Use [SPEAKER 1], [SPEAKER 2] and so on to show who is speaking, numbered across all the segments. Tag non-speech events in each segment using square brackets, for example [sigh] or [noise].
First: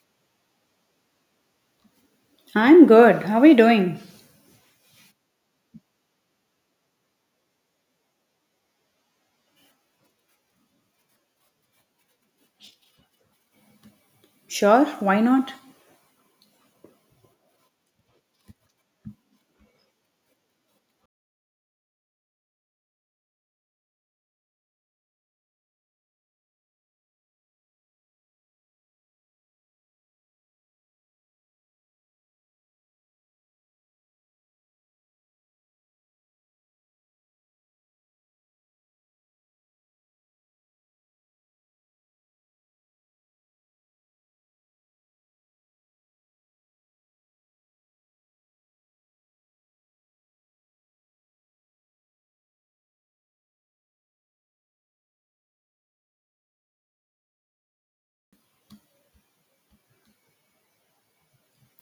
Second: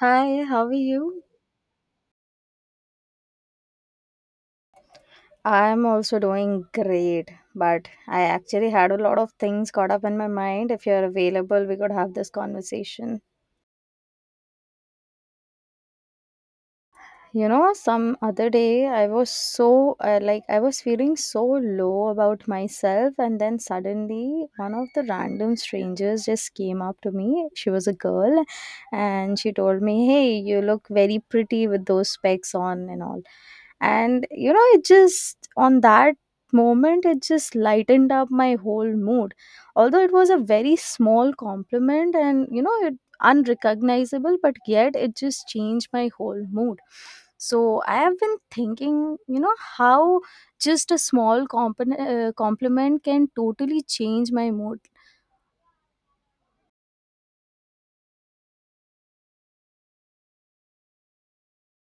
[SPEAKER 1] Hi, how are you?
[SPEAKER 2] I'm good. How are you doing?
[SPEAKER 1] I'm also doing great, but I actually had a lot of things caught up in my mind. If you're available, we could have this conversation.
[SPEAKER 2] Sure, why not?
[SPEAKER 1] Some other day I was so like I was feeling so low about myself, and then suddenly one of the random strangers just came up to me. She was a girl and she told me, hey, you look very pretty with those specs on and all. And it just, on that moment, it just lightened up my whole mood. Although it was a very small compliment and it unrecognizable, but yet it just changed my whole mood. So I have been thinking, how just a small compliment can totally change my mood.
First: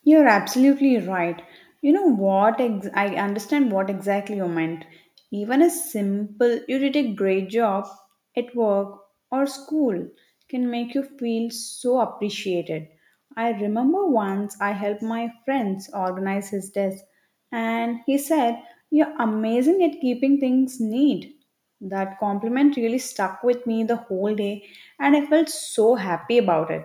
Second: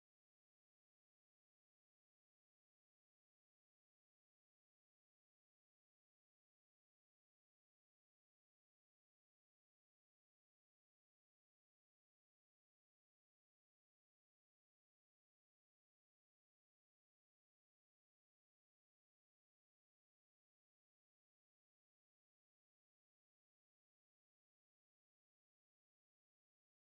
[SPEAKER 2] You're absolutely right. You know what? I understand what exactly you meant. Even a simple, you did a great job at work or school can make you feel so appreciated. I remember once I helped my friends organize his desk, and he said, You're amazing at keeping things neat. That compliment really stuck with me the whole day, and I felt so happy about it.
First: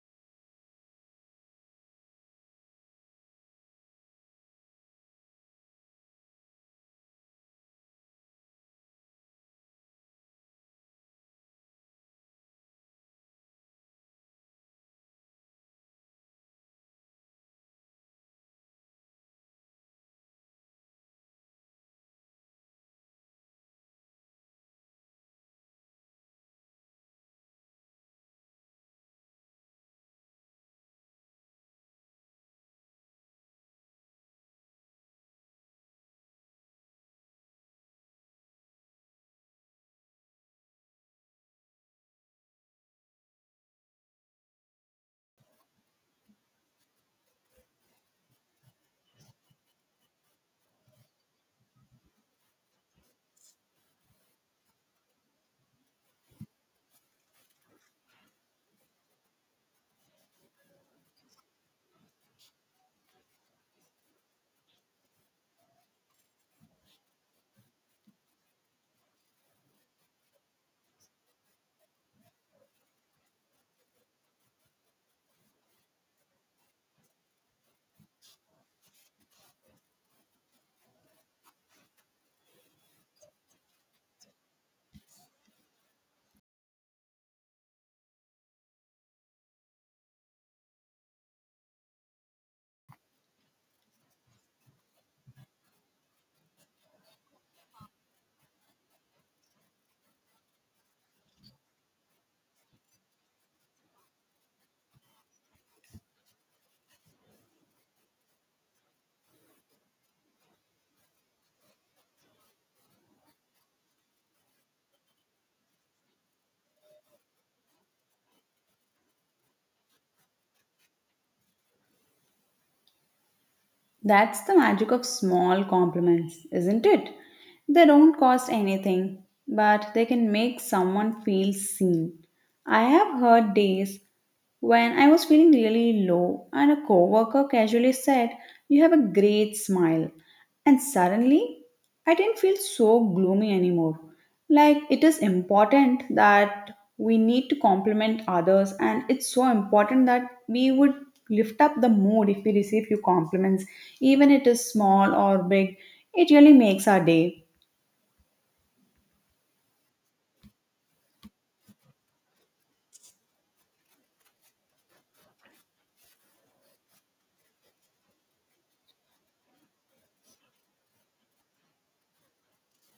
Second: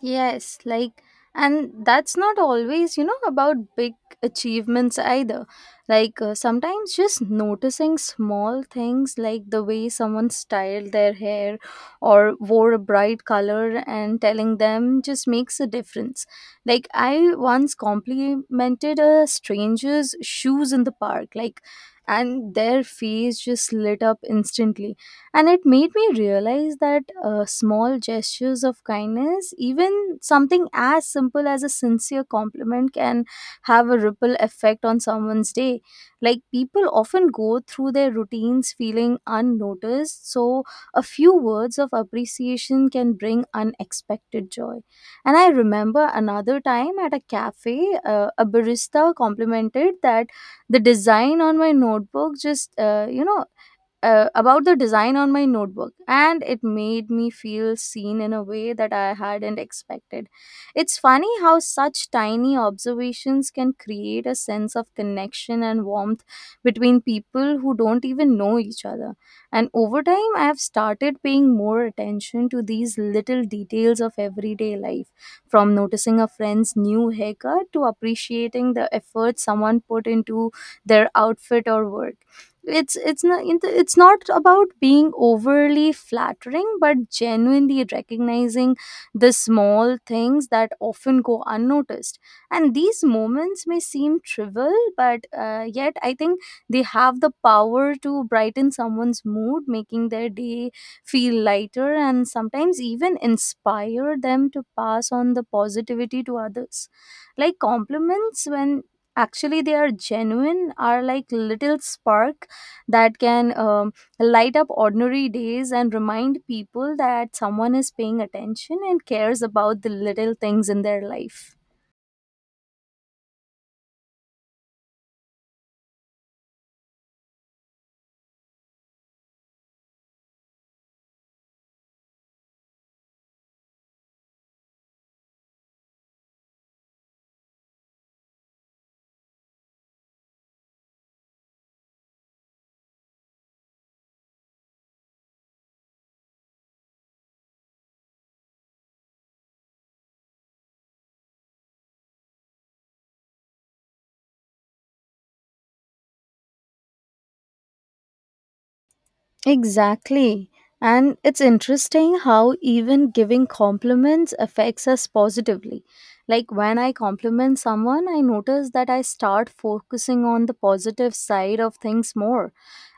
[SPEAKER 1] Yes, like, and that's not always, about big achievements either. Like, sometimes just noticing small things like the way someone styled their hair or wore a bright color and telling them just makes a difference. Like, I once complimented a stranger's shoes in the park, like, and their face just lit up instantly, and it made me realize that small gestures of kindness, even something as simple as a sincere compliment, can have a ripple effect on someone's day. Like people often go through their routines feeling unnoticed, so a few words of appreciation can bring unexpected joy. And I remember another time at a cafe, a barista complimented that the design on my notebook just about the design on my notebook, and it made me feel seen in a way that I hadn't expected. It's funny how such tiny observations can create a sense of connection and warmth between people who don't even know each other. And over time, I have started paying more attention to these little details of everyday life, from noticing a friend's new haircut to appreciating the effort someone put into their outfit or work. It's it's not about being overly flattering but genuinely recognizing the small things that often go unnoticed. And these moments may seem trivial, but yet I think they have the power to brighten someone's mood, making their day feel lighter and sometimes even inspire them to pass on the positivity to others. Like compliments, when actually they are genuine, are like little sparks that can light up ordinary days and remind people that someone is paying attention and cares about the little things in their life.
[SPEAKER 2] That's the magic of small compliments, isn't it? They don't cost anything, but they can make someone feel seen. I have heard days when I was feeling really low and a coworker casually said, "You have a great smile." And suddenly, I didn't feel so gloomy anymore. Like, it is important that we need to compliment others, and it's so important that we would lift up the mood if we receive few compliments, even it is small or big. It really makes our day.
[SPEAKER 1] Exactly. And it's interesting how even giving compliments affects us positively. Like when I compliment someone, I notice that I start focusing on the positive side of things more.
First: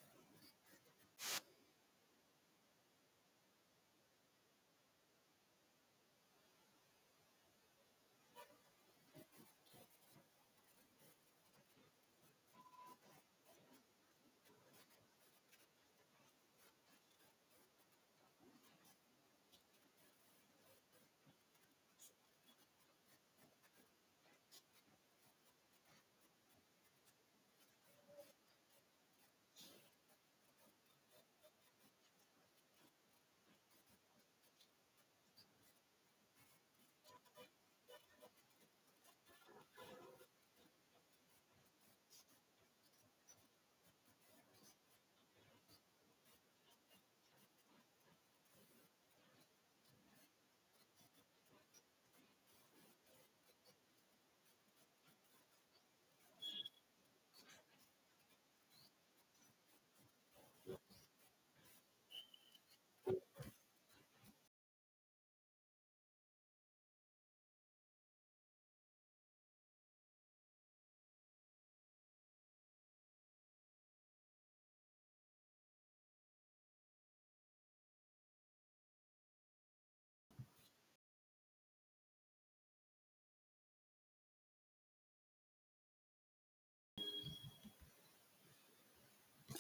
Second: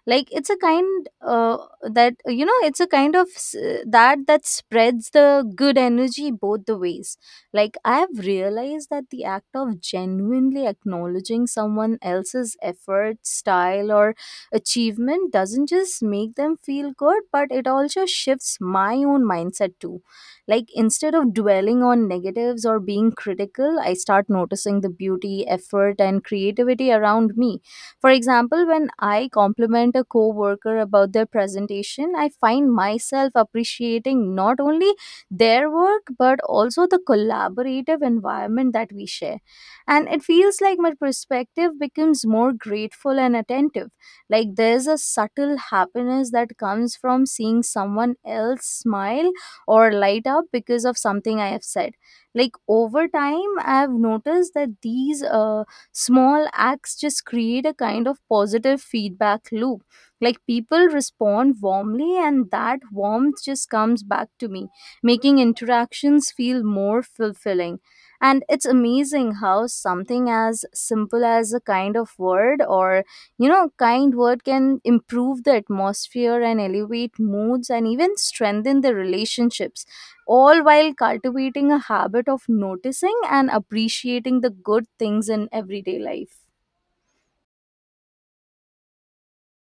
[SPEAKER 1] Like it's a kind that it's a kind of that spreads the good energy both the ways. Like I have realized that the act of genuinely acknowledging someone else's effort, style, or achievement doesn't just make them feel good, but it also shifts my own mindset too. Like instead of dwelling on negatives or being critical, I start noticing the beauty, effort, and creativity around me. For example, when I compliment a coworker about their presentation, I find myself appreciating not only their work but also the collaborative environment that we share. And it feels like my perspective becomes more grateful and attentive. Like there's a subtle happiness that comes from seeing someone else smile or light up because of something I have said. Like over time I have noticed that these small acts just create a kind of positive feedback loop. Like people respond warmly and that warmth just comes back to me, making interactions feel more fulfilling. And it's amazing how something as simple as a kind of word or, kind word, can improve the atmosphere and elevate moods and even strengthen the relationships, all while cultivating a habit of noticing and appreciating the good things in everyday life.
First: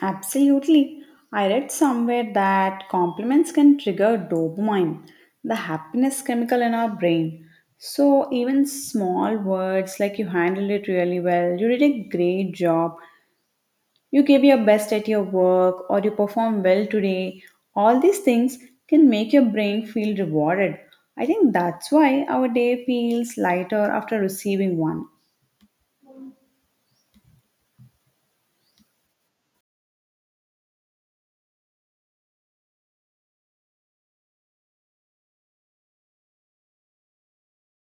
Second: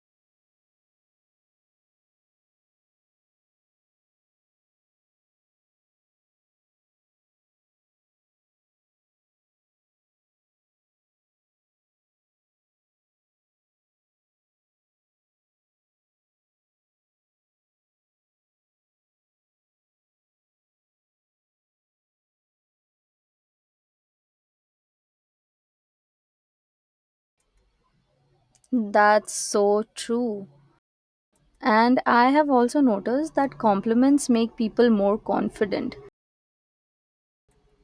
[SPEAKER 2] Absolutely. I read somewhere that compliments can trigger dopamine, the happiness chemical in our brain. So, even small words like you handled it really well, you did a great job, you gave your best at your work, or you performed well today, all these things can make your brain feel rewarded. I think that's why our day feels lighter after receiving one.
[SPEAKER 1] That's so true. And I have also noticed that compliments make people more confident.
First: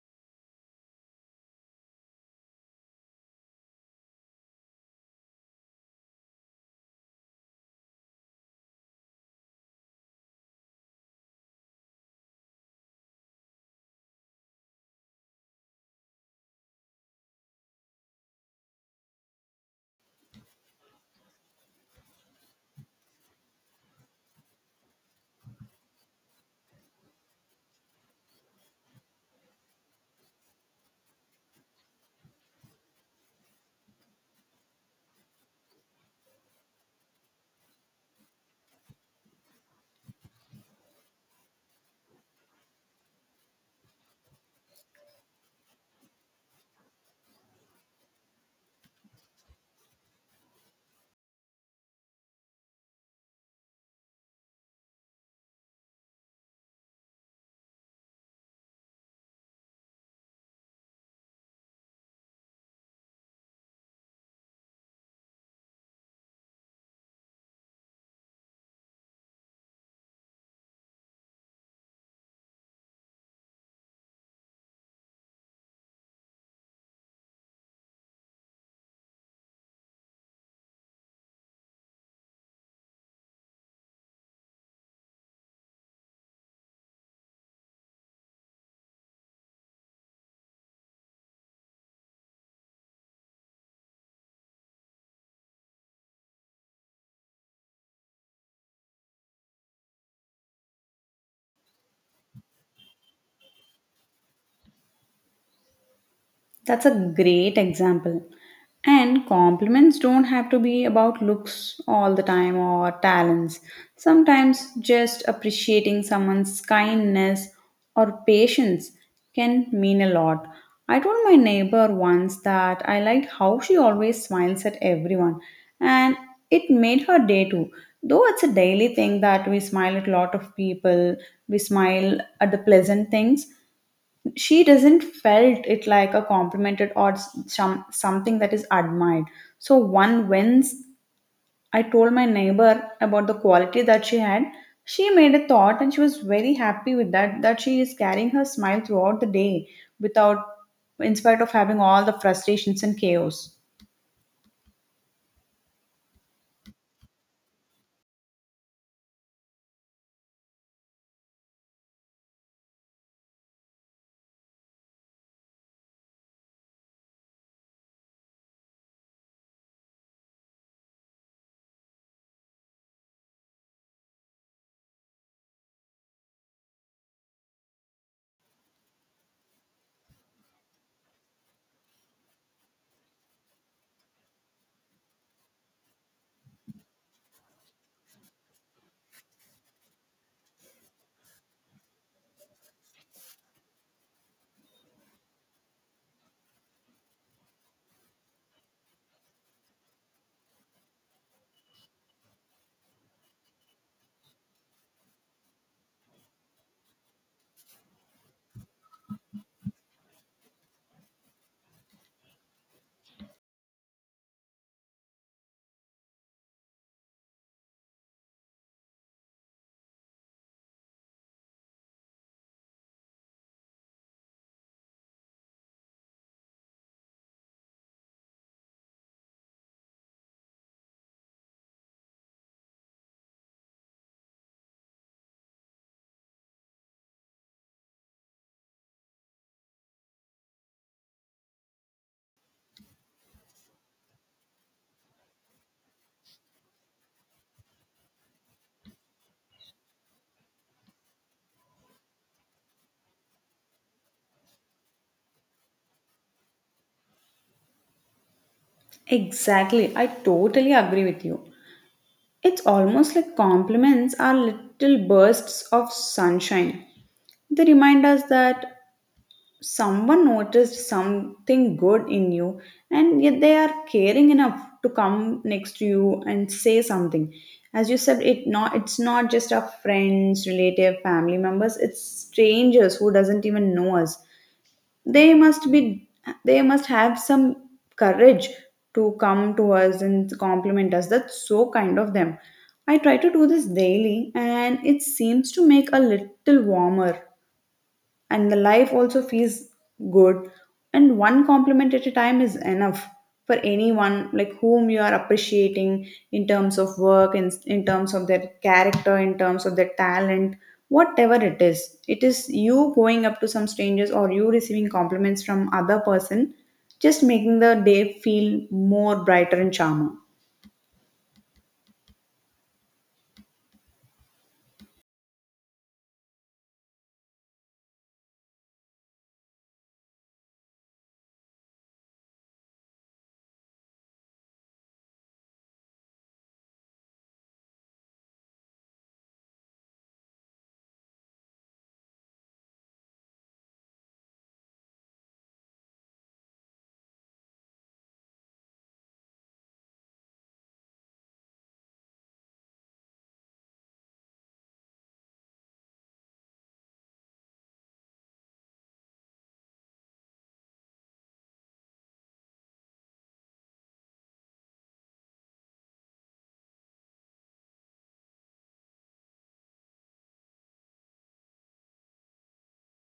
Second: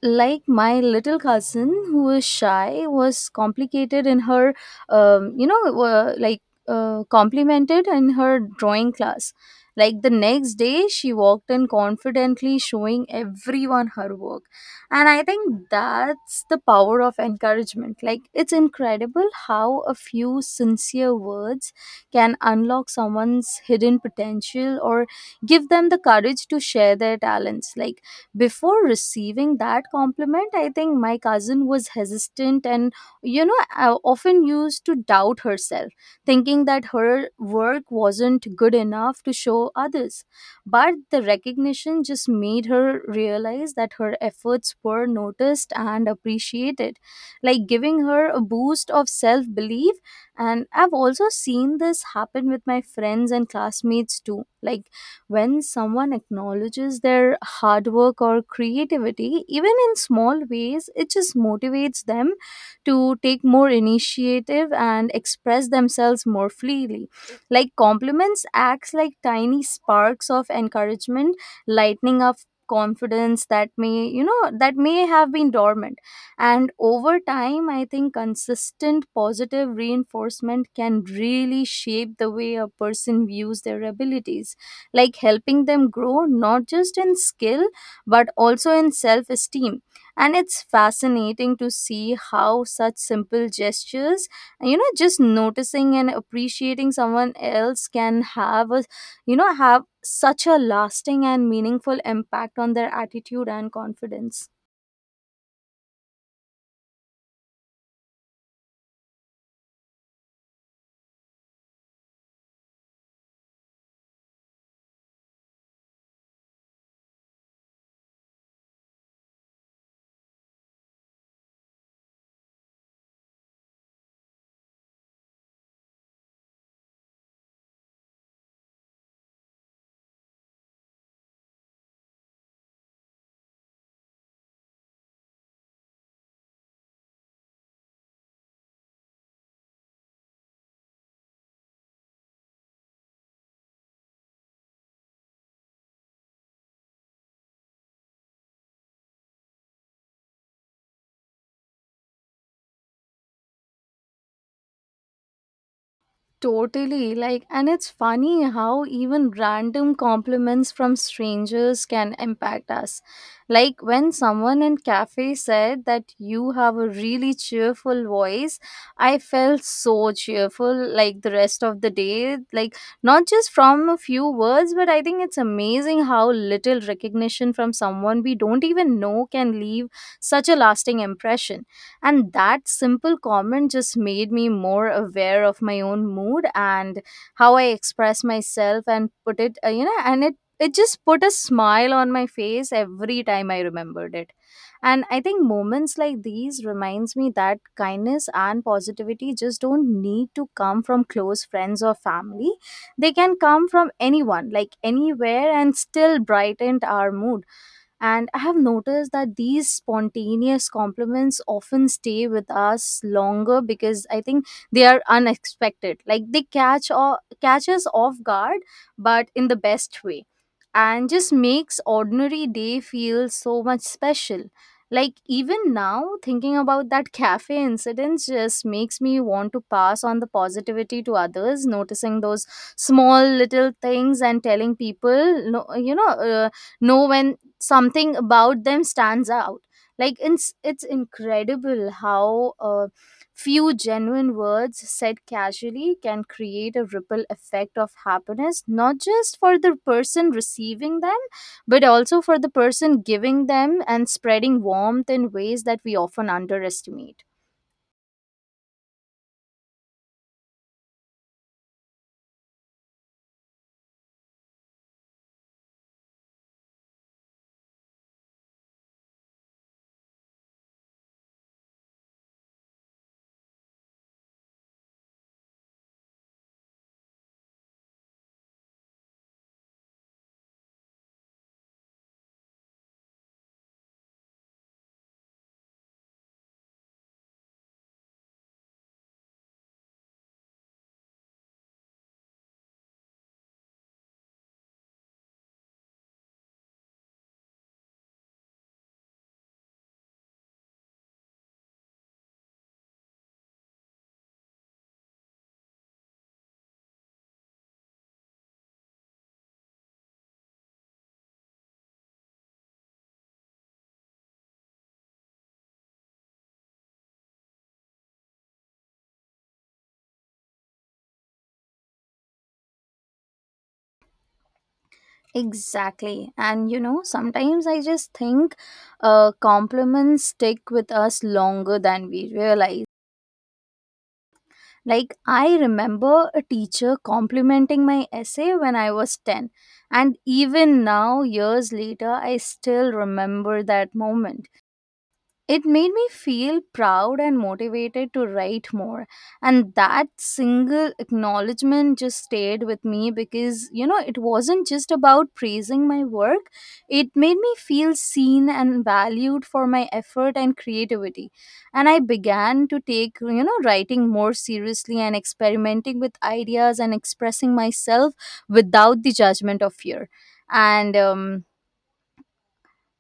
[SPEAKER 1] Like my little cousin, who is shy, was complicated in her um, you know uh, like complimented in her drawing class. Like the next day she walked in confidently, showing everyone her work. And I think that's the power of encouragement. Like it's incredible how a few sincere words can unlock someone's hidden potential or give them the courage to share their talents. Like before receiving that compliment, I think my cousin was hesitant and, often used to doubt herself, thinking that her work wasn't good enough to show others. But the recognition just made her realize that her efforts were noticed and appreciated, like giving her a boost of self belief. And I've also seen this happen with my friends and classmates too. Like when someone acknowledges their hard work or creativity, even in small ways, it just motivates them to take more initiative and express themselves more freely. Like compliments acts like tiny sparks of encouragement, lightening up confidence that may, that may have been dormant. And over time I think consistent positive reinforcement can really shape the way a person views their abilities, like helping them grow not just in skill but also in self esteem. And it's fascinating to see how such simple gestures, just noticing and appreciating someone else, can have a, have such a lasting and meaningful impact on their attitude and confidence.
[SPEAKER 2] That's a great example. And compliments don't have to be about looks all the time or talents. Sometimes just appreciating someone's kindness or patience can mean a lot. I told my neighbor once that I liked how she always smiles at everyone, and it made her day too. Though it's a daily thing that we smile at a lot of people, we smile at the pleasant things. She doesn't felt it like a complimented or something that is admired. So one wins. I told my neighbor about the quality that she had. She made a thought and she was very happy with that that she is carrying her smile throughout the day, without, in spite of having all the frustrations and chaos.
[SPEAKER 1] Totally. Like, and it's funny how even random compliments from strangers can impact us. Like, when someone in cafe said that you have a really cheerful voice, I felt so cheerful, like, the rest of the day. Like, not just from a few words, but I think it's amazing how little recognition from someone we don't even know can leave such a lasting impression. And that simple comment just made me more aware of my own mood and how I express myself and put it, and it just put a smile on my face every time I remembered it. And I think moments like these reminds me that kindness and positivity just don't need to come from close friends or family. They can come from anyone, like anywhere, and still brighten our mood. And I have noticed that these spontaneous compliments often stay with us longer because I think they are unexpected. Like they catch us off guard, but in the best way. And just makes ordinary day feel so much special. Like even now, thinking about that cafe incident just makes me want to pass on the positivity to others, noticing those small little things and telling people, no, know when something about them stands out. Like it's incredible how a few genuine words said casually can create a ripple effect of happiness, not just for the person receiving them but also for the person giving them, and spreading warmth in ways that we often underestimate.
[SPEAKER 2] Exactly, I totally agree with you. It's almost like compliments are little bursts of sunshine. They remind us that someone noticed something good in you, and yet they are caring enough to come next to you and say something. As you said, it's not just our friends, relative, family members. It's strangers who doesn't even know us. They must be, they must have some courage to come to us and compliment us. That's so kind of them. I try to do this daily and it seems to make a little warmer, and the life also feels good. And one compliment at a time is enough for anyone, like whom you are appreciating in terms of work, in terms of their character, in terms of their talent, whatever it is you going up to some strangers or you receiving compliments from other person, just making the day feel more brighter and charmer.
[SPEAKER 1] Exactly. And sometimes I just think compliments stick with us longer than we realize. Like, I remember a teacher complimenting my essay when I was 10, and even now, years later, I still remember that moment. It made me feel proud and motivated to write more. And that single acknowledgement just stayed with me because, it wasn't just about praising my work, it made me feel seen and valued for my effort and creativity. And I began to take, writing more seriously and experimenting with ideas and expressing myself without the judgment of fear. And,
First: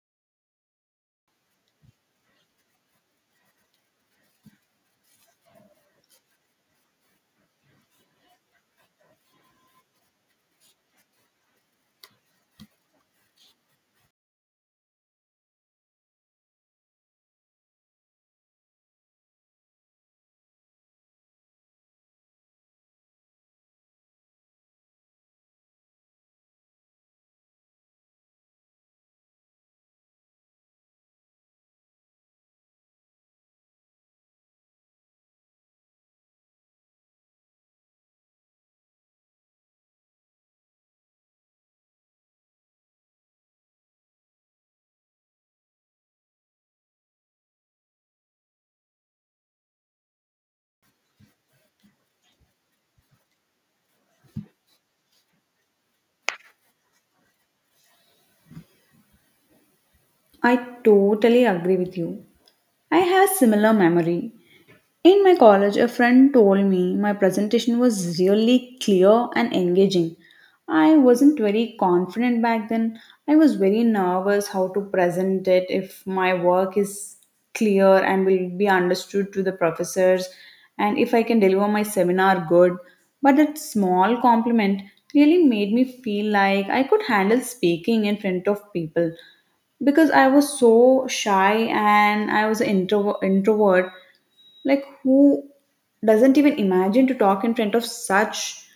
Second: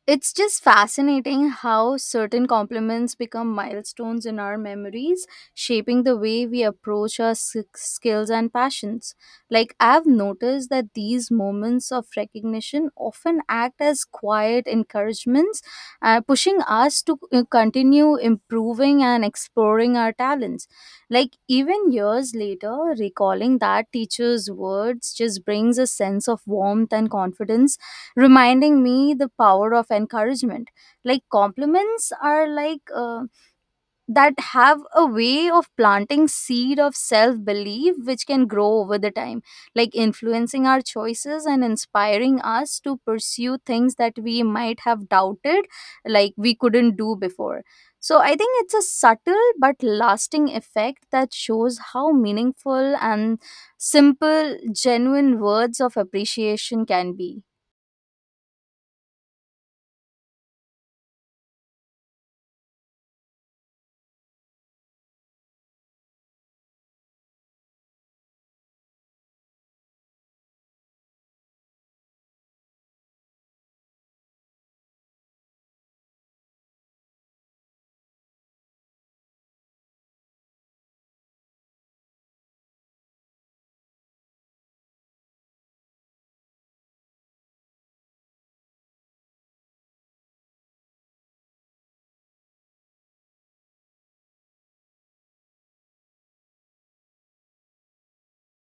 [SPEAKER 1] it's just fascinating how certain compliments become milestones in our memories, shaping the way we approach our skills and passions. Like, I've noticed that these moments of recognition often act as quiet encouragements, pushing us to continue improving and exploring our talents. Like, even years later, recalling that teacher's words just brings a sense of warmth and confidence, reminding me the power of encouragement. Like compliments are like that have a way of planting seed of self belief which can grow over the time, like influencing our choices and inspiring us to pursue things that we might have doubted, like we couldn't do before. So I think it's a subtle but lasting effect that shows how meaningful and simple genuine words of appreciation can be.
[SPEAKER 2] I totally agree with you. I have similar memory. In my college, a friend told me my presentation was really clear and engaging. I wasn't very confident back then. I was very nervous how to present it if my work is clear and will be understood to the professors and if I can deliver my seminar good. But that small compliment really made me feel like I could handle speaking in front of people because I was so shy and I was an introvert. Like, who doesn't even imagine to talk in front of such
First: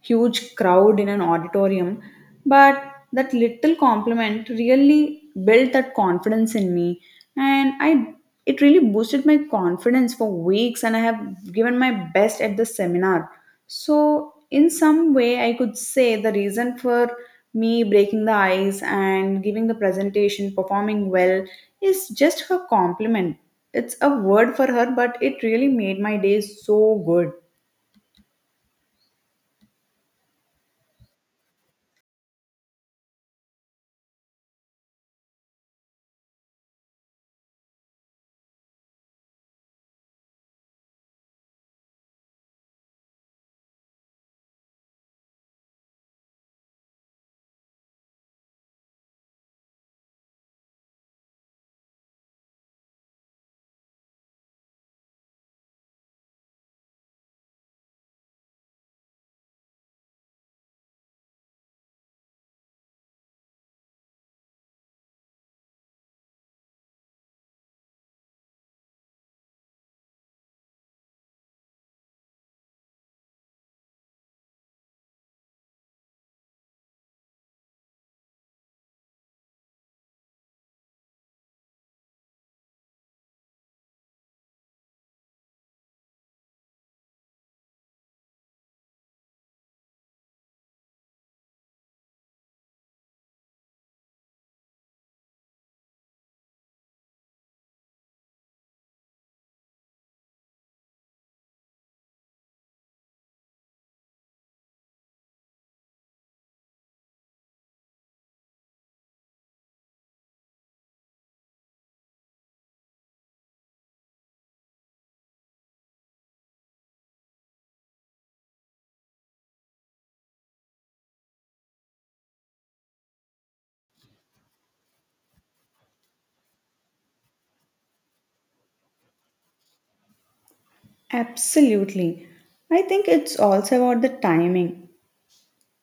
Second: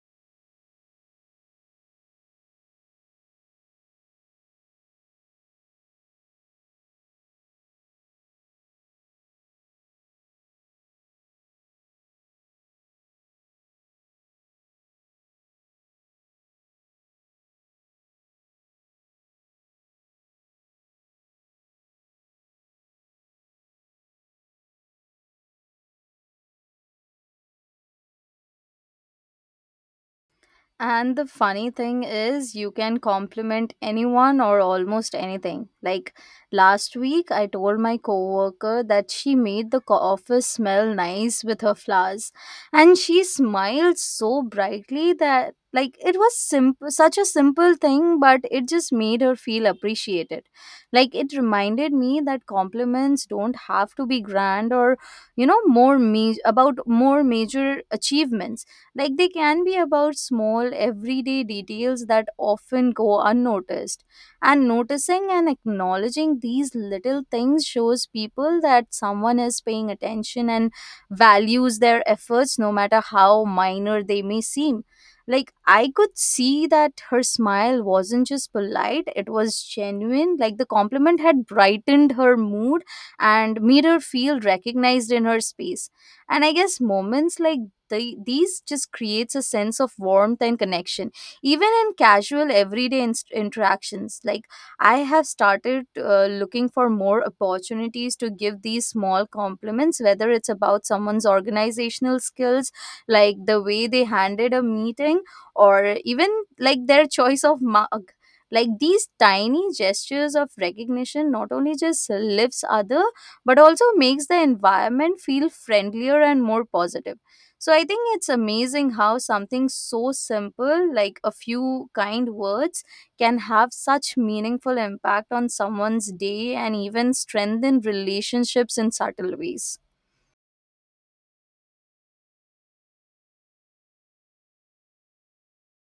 [SPEAKER 2] huge crowd in an auditorium? But that little compliment really built that confidence in me, and I it really boosted my confidence for weeks, and I have given my best at the seminar. So, in some way, I could say the reason for me breaking the ice and giving the presentation, performing well, is just her compliment. It's a word for her, but it really made my day so good.
[SPEAKER 1] And the funny thing is, you can compliment anyone or almost anything. Like last week I told my coworker that she made the office smell nice with her flowers, and she smiled so brightly that, like, it was simple such a simple thing, but it just made her feel appreciated. Like it reminded me that compliments don't have to be grand or, more about more major achievements. Like they can be about small everyday details that often go unnoticed. And noticing and acknowledging these little things shows people that someone is paying attention and values their efforts no matter how minor they may seem. Like I could see that her smile wasn't just polite, it was genuine. Like the compliment had brightened her mood and made her feel recognized in her space. And I guess moments like these just creates a sense of warmth and connection even in casual everyday interactions. Like I have started looking for more opportunities to give these small compliments, whether it's about someone's organizational skills, like the way they handled a meeting, or even like their choice of mug. Like these tiny gestures of recognition not only just lifts other but also makes the environment feel friendlier and more positive. So I think it's amazing how something so simple, like a few kind words, can have such meaningful impact on someone's day and even strengthen relationships in subtle ways.
[SPEAKER 2] Absolutely. I think it's also about the timing.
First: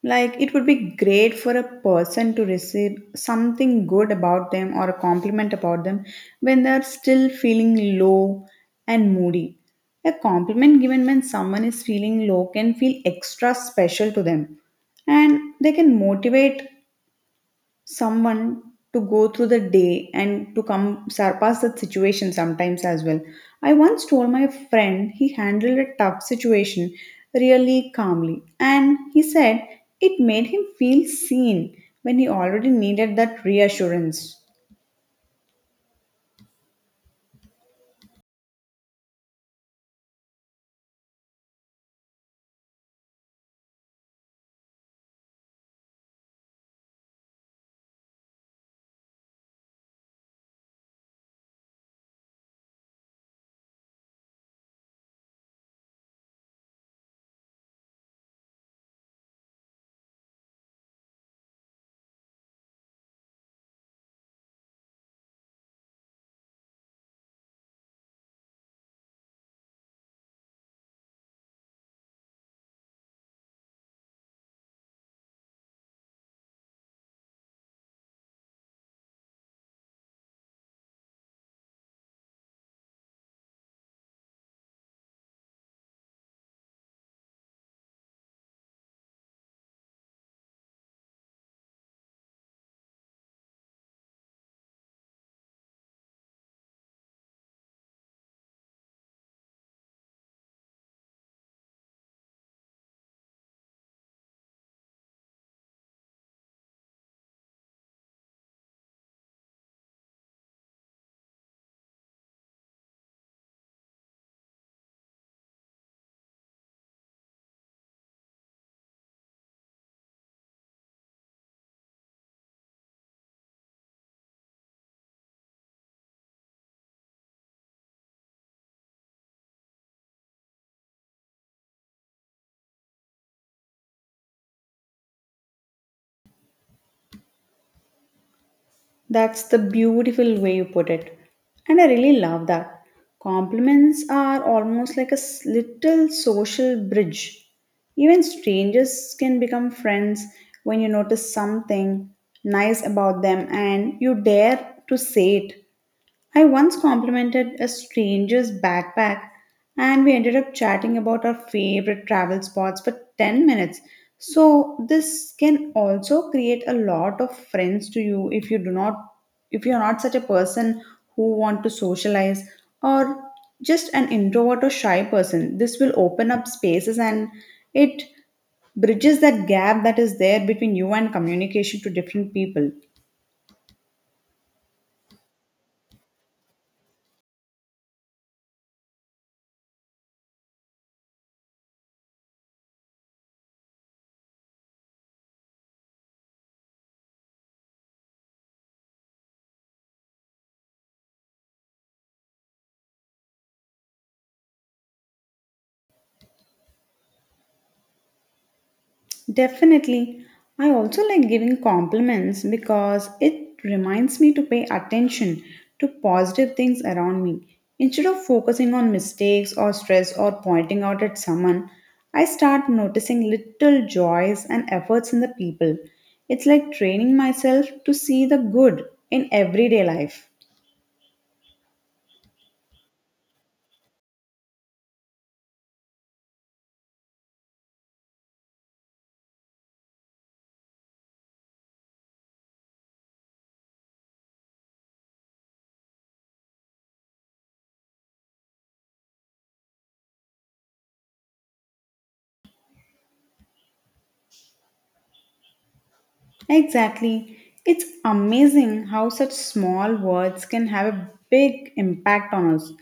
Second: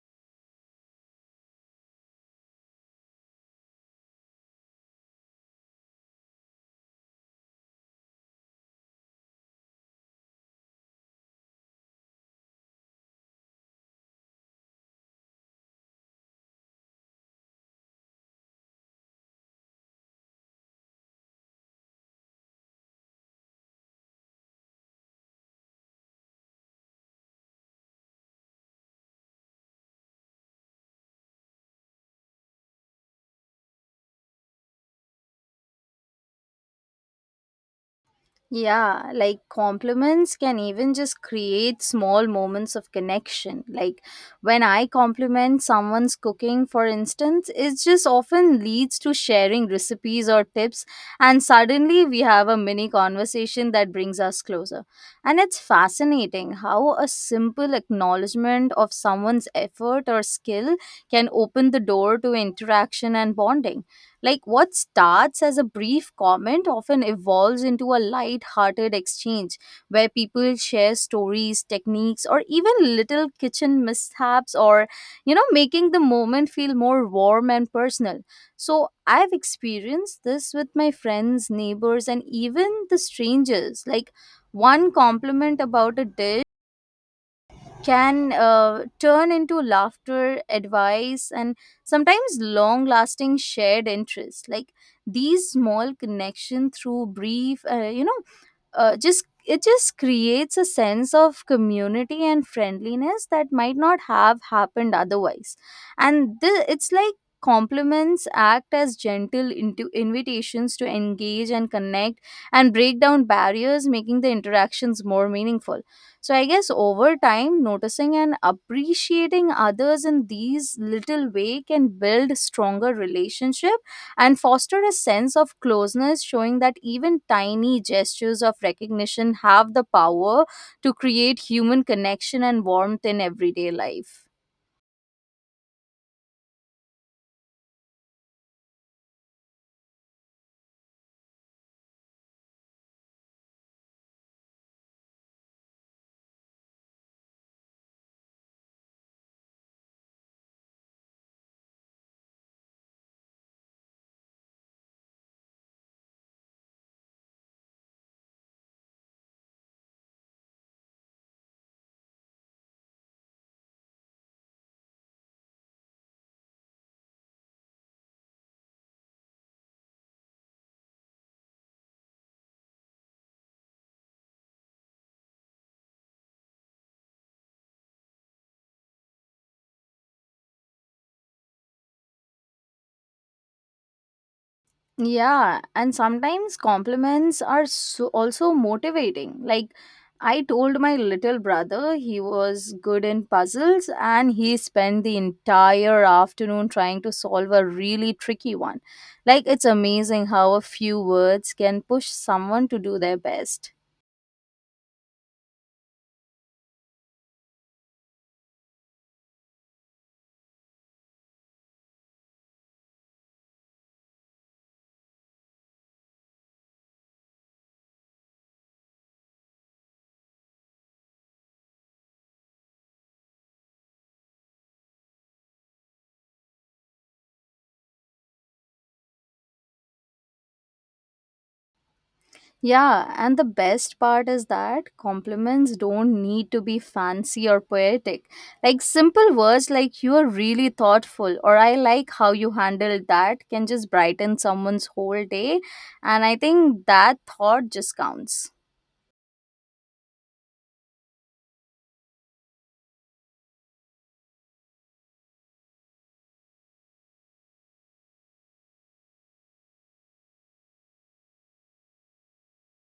[SPEAKER 2] Like, it would be great for a person to receive something good about them or a compliment about them when they're still feeling low and moody. A compliment given when someone is feeling low can feel extra special to them and they can motivate someone to go through the day and to come surpass that situation sometimes as well. I once told my friend he handled a tough situation really calmly, and he said it made him feel seen when he already needed that reassurance.
[SPEAKER 1] Yeah, like compliments can even just create small moments of connection. Like when I compliment someone's cooking, for instance, it just often leads to sharing recipes or tips, and suddenly we have a mini conversation that brings us closer. And it's fascinating how a simple acknowledgement of someone's effort or skill can open the door to interaction and bonding. Like what starts as a brief comment often evolves into a light-hearted exchange where people share stories, techniques, or even little kitchen mishaps, or making the moment feel more warm and personal. So I've experienced this with my friends, neighbors, and even the strangers. Like one compliment about a dish can turn into laughter, advice, and sometimes long lasting shared interests. Like these small connection through brief, you know, just it just creates a sense of community and friendliness that might not have happened otherwise. And it's like compliments act as gentle into invitations to engage and connect and break down barriers, making the interactions more meaningful. So I guess over time, noticing and appreciating others in these little way can build stronger relationships and foster a sense of closeness, showing that even tiny gestures of recognition have the power to create human connection and warmth in everyday life.
[SPEAKER 2] That's the beautiful way you put it. And I really love that. Compliments are almost like a little social bridge. Even strangers can become friends when you notice something nice about them and you dare to say it. I once complimented a stranger's backpack and we ended up chatting about our favorite travel spots for 10 minutes. So this can also create a lot of friends to you if you're not such a person who want to socialize or just an introvert or shy person. This will open up spaces and it bridges that gap that is there between you and communication to different people.
[SPEAKER 1] Yeah, and sometimes compliments are so also motivating. Like, I told my little brother he was good in puzzles and he spent the entire afternoon trying to solve a really tricky one. Like, it's amazing how a few words can push someone to do their best.
[SPEAKER 2] Definitely. I also like giving compliments because it reminds me to pay attention to positive things around me. Instead of focusing on mistakes or stress or pointing out at someone, I start noticing little joys and efforts in the people. It's like training myself to see the good in everyday life.
[SPEAKER 1] Yeah, and the best part is that compliments don't need to be fancy or poetic. Like simple words like you are really thoughtful or I like how you handled that can just brighten someone's whole day. And I think that thought just counts.
[SPEAKER 2] Exactly. It's amazing how such small words can have a big impact on us.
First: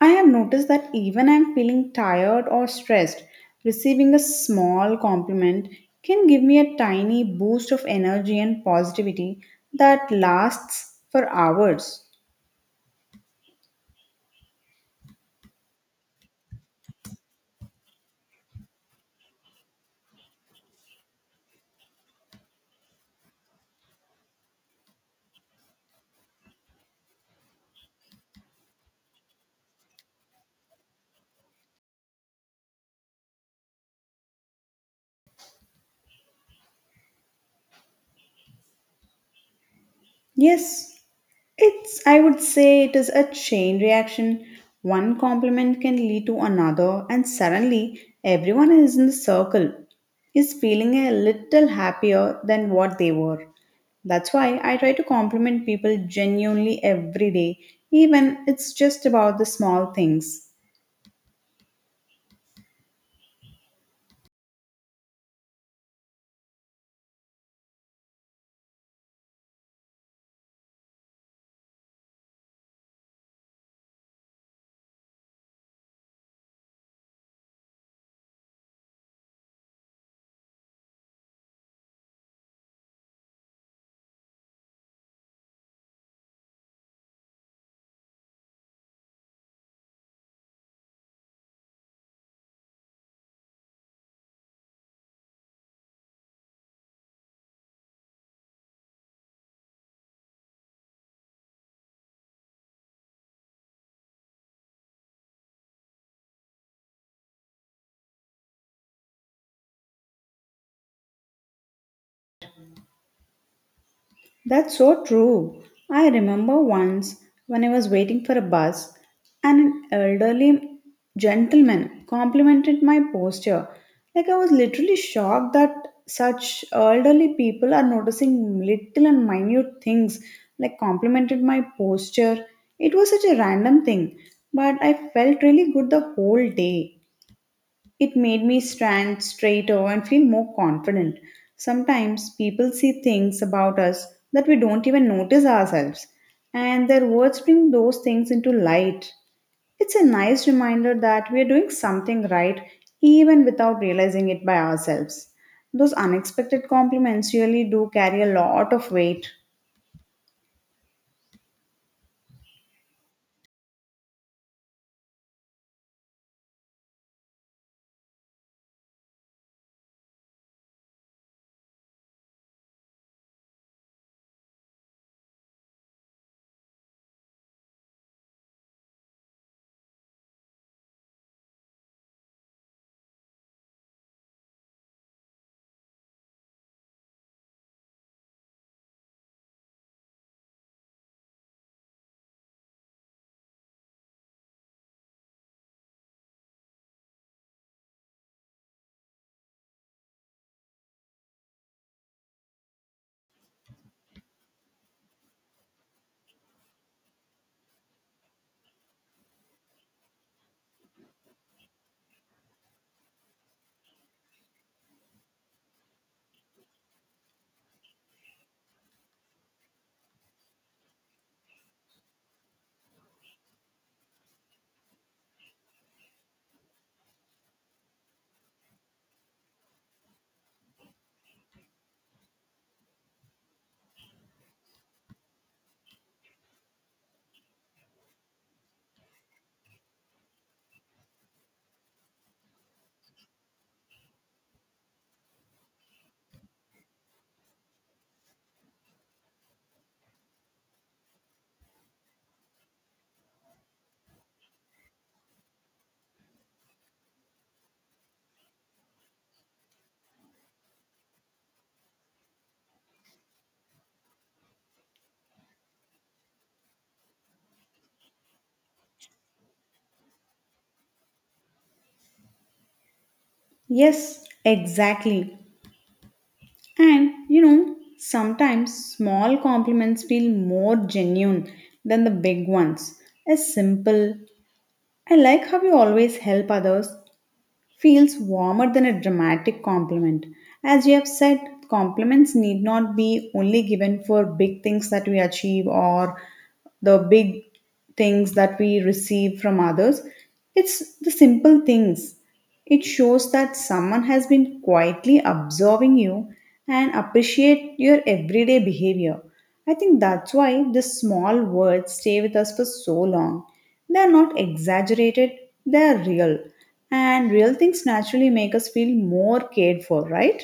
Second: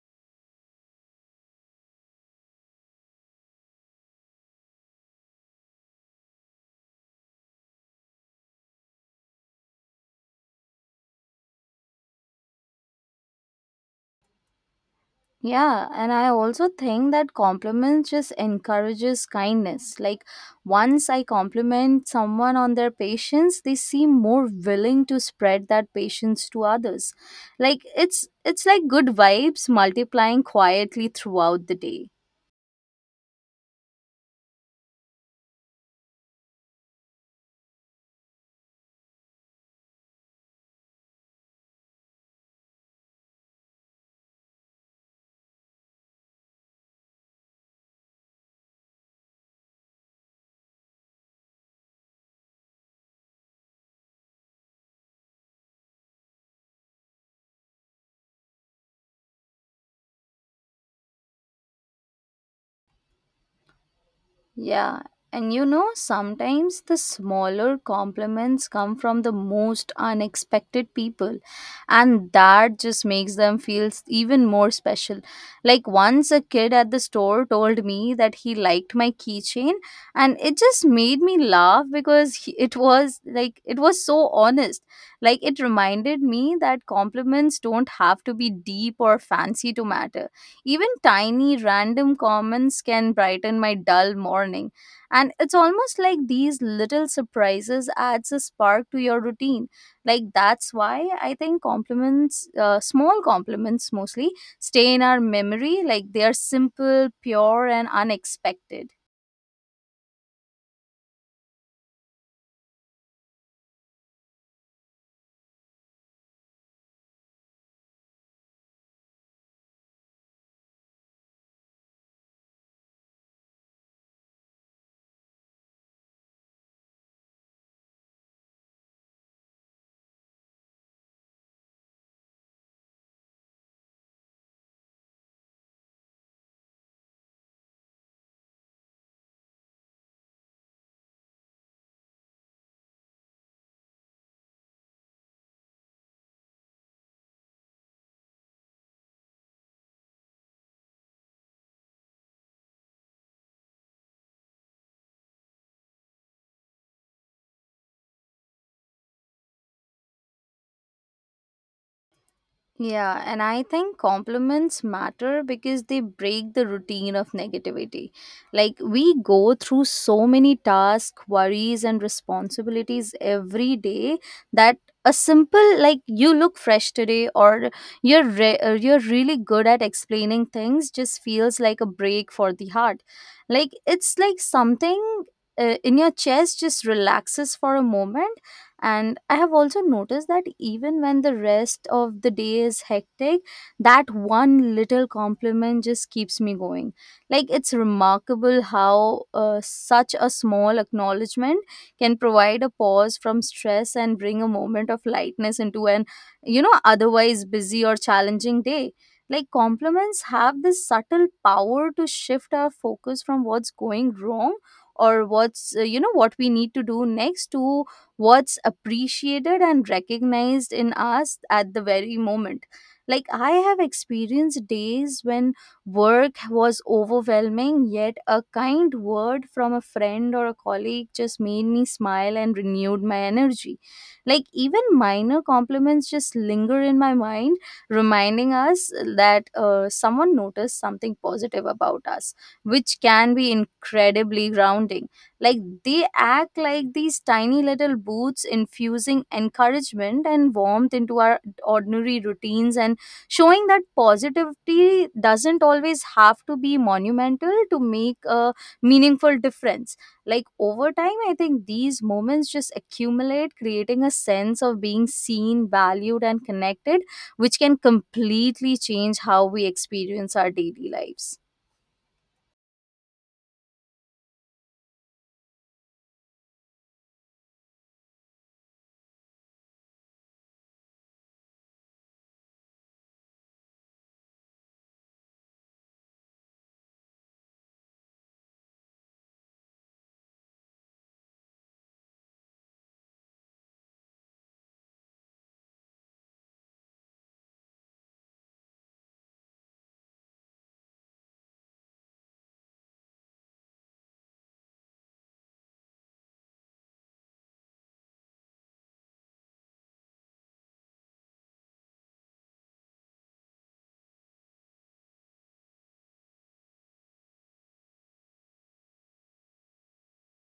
[SPEAKER 2] I have noticed that even I'm feeling tired or stressed, receiving a small compliment can give me a tiny boost of energy and positivity that lasts for hours.
[SPEAKER 1] Yeah, and I also think that compliments just encourages kindness. Like once I compliment someone on their patience, they seem more willing to spread that patience to others. Like it's like good vibes multiplying quietly throughout the day.
[SPEAKER 2] Yes, it's, I would say, it is a chain reaction. One compliment can lead to another, and suddenly everyone is in the circle is feeling a little happier than what they were. That's why I try to compliment people genuinely every day, even it's just about the small things.
[SPEAKER 1] Yeah, and you know, sometimes the smaller compliments come from the most unexpected people, and that just makes them feel even more special. Like, once a kid at the store told me that he liked my keychain, and it just made me laugh because he, it was like it was so honest. Like, it reminded me that compliments don't have to be deep or fancy to matter. Even tiny random comments can brighten my dull morning. And it's almost like these little surprises adds a spark to your routine. Like that's why I think compliments, small compliments mostly, stay in our memory. Like they are simple, pure, and unexpected.
[SPEAKER 2] That's so true. I remember once when I was waiting for a bus and an elderly gentleman complimented my posture. Like I was literally shocked that such elderly people are noticing little and minute things, like complimented my posture. It was such a random thing, but I felt really good the whole day. It made me stand straighter and feel more confident. Sometimes people see things about us that we don't even notice ourselves, and their words bring those things into light. It's a nice reminder that we are doing something right even without realizing it by ourselves. Those unexpected compliments really do carry a lot of weight.
[SPEAKER 1] Yeah, and I think compliments matter because they break the routine of negativity. Like, we go through so many tasks, worries, and responsibilities every day, that a simple, like, you look fresh today, or or you're really good at explaining things, just feels like a break for the heart. Like, it's like something in your chest just relaxes for a moment. And I have also noticed that even when the rest of the day is hectic, that one little compliment just keeps me going. Like it's remarkable how such a small acknowledgement can provide a pause from stress and bring a moment of lightness into an, otherwise busy or challenging day. Like compliments have this subtle power to shift our focus from what's going wrong or what's, what we need to do next, to what's appreciated and recognized in us at the very moment. Like, I have experienced days when work was overwhelming, yet a kind word from a friend or a colleague just made me smile and renewed my energy. Like, even minor compliments just linger in my mind, reminding us that someone noticed something positive about us, which can be incredibly grounding. Like they act like these tiny little booths, infusing encouragement and warmth into our ordinary routines, and showing that positivity doesn't always have to be monumental to make a meaningful difference. Like over time, I think these moments just accumulate, creating a sense of being seen, valued, and connected, which can completely change how we experience our daily lives.
[SPEAKER 2] Yes, exactly. And you know, sometimes small compliments feel more genuine than the big ones. A simple, I like how you always help others, feels warmer than a dramatic compliment. As you have said, compliments need not be only given for big things that we achieve or the big things that we receive from others. It's the simple things, it shows that someone has been quietly observing you and appreciate your everyday behavior. I think that's why the small words stay with us for so long. They are not exaggerated, they are real. And real things naturally make us feel more cared for, right?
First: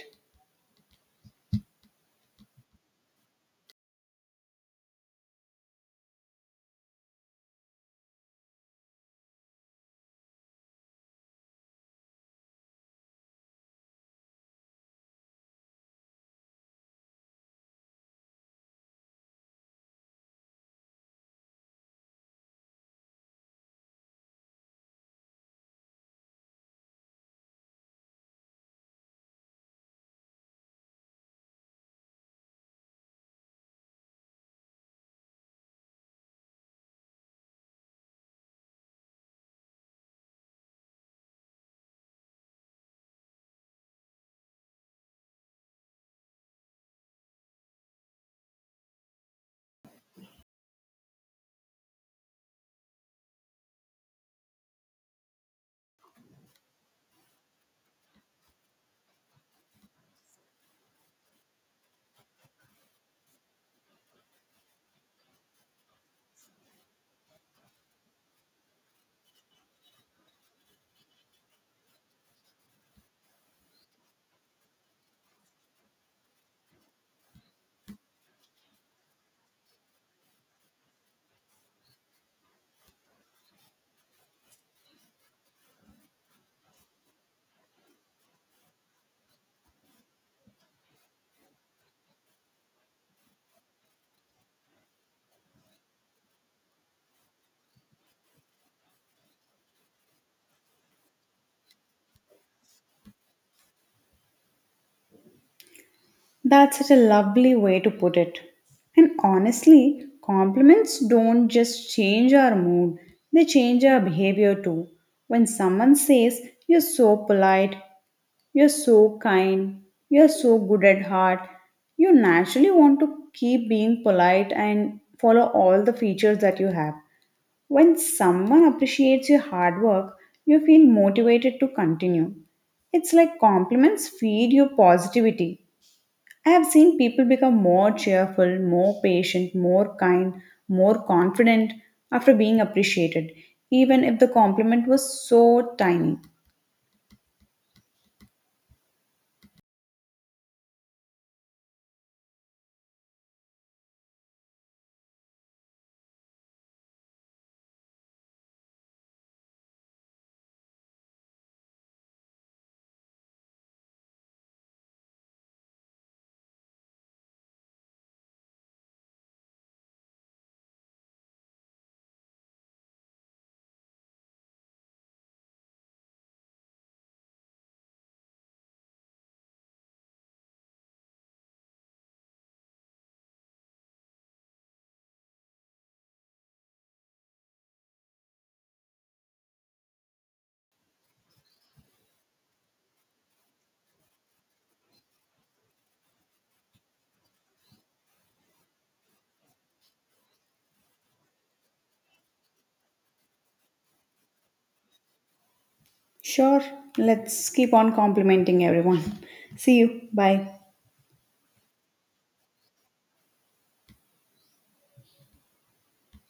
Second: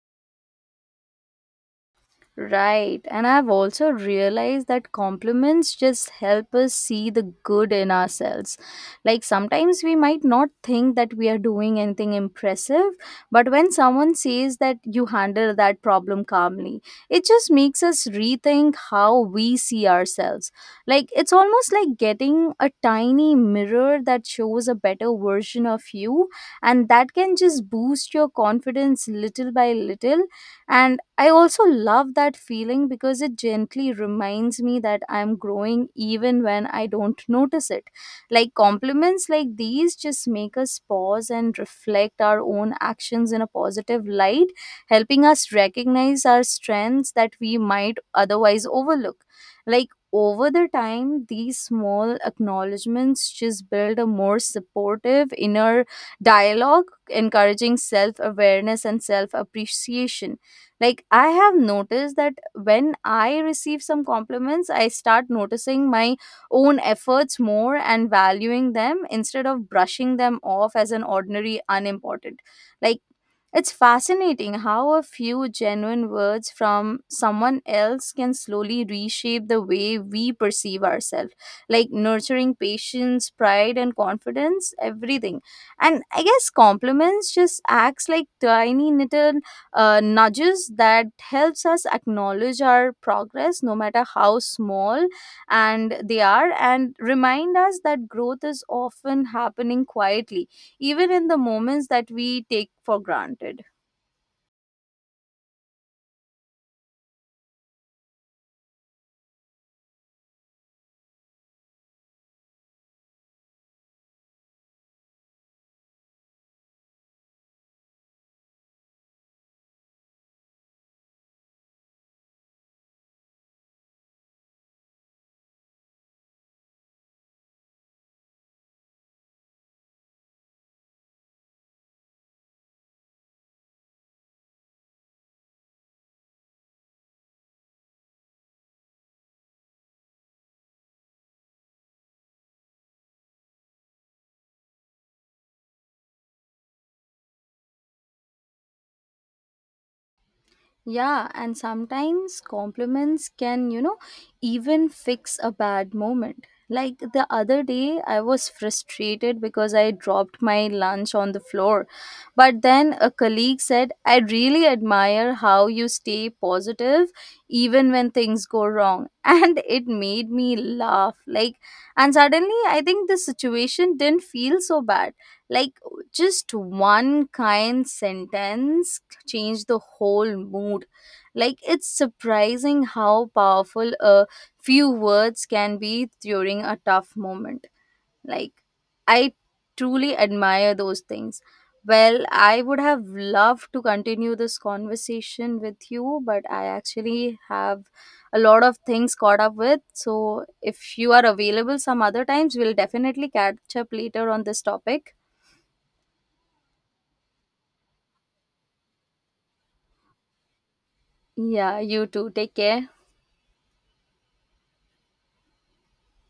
[SPEAKER 1] Right. And I've also realized that compliments just help us see the good in ourselves. Like sometimes we might not think that we are doing anything impressive, but when someone says that you handle that problem calmly, it just makes us rethink how we see ourselves. Like it's almost like getting a tiny mirror that shows a better version of you, and that can just boost your confidence little by little. And I also love that feeling because it gently reminds me that I'm growing even when I don't notice it. Like compliments like these just make us pause and reflect our own actions in a positive light, helping us recognize our strengths that we might otherwise overlook. Like over the time, these small acknowledgments just build a more supportive inner dialogue, encouraging self awareness and self appreciation. Like I have noticed that when I receive some compliments, I start noticing my own efforts more and valuing them instead of brushing them off as an ordinary unimportant. Like it's fascinating how a few genuine words from someone else can slowly reshape the way we perceive ourselves, like nurturing patience, pride, and confidence, everything. And I guess compliments just acts like tiny little nudges that helps us acknowledge our progress, no matter how small and they are, and remind us that growth is often happening quietly even in the moments that we take for granted.
[SPEAKER 2] That's such a lovely way to put it. And honestly, compliments don't just change our mood, they change our behavior too. When someone says, You're so polite, You're so kind. You're so good at heart. You naturally want to keep being polite and follow all the features that you have. When someone appreciates your hard work, you feel motivated to continue. It's like compliments feed your positivity. I have seen people become more cheerful, more patient, more kind, more confident after being appreciated, even if the compliment was so tiny.
[SPEAKER 1] Yeah, and sometimes compliments can, you know, even fix a bad moment. Like the other day, I was frustrated because I dropped my lunch on the floor. But then a colleague said, I really admire how you stay positive even when things go wrong. [laughs] And it made me laugh. Like, and suddenly I think the situation didn't feel so bad. Like, just one kind sentence changed the whole mood. Like it's surprising how powerful a few words can be during a tough moment. Like I truly admire those things. Well, I would have loved to continue this conversation with you, but I actually have a lot of things caught up with, so if you are available some other times, we'll definitely catch up later on this topic.
[SPEAKER 2] Sure, let's keep on complimenting everyone. See you. Bye.
[SPEAKER 1] Yeah, you too. Take care.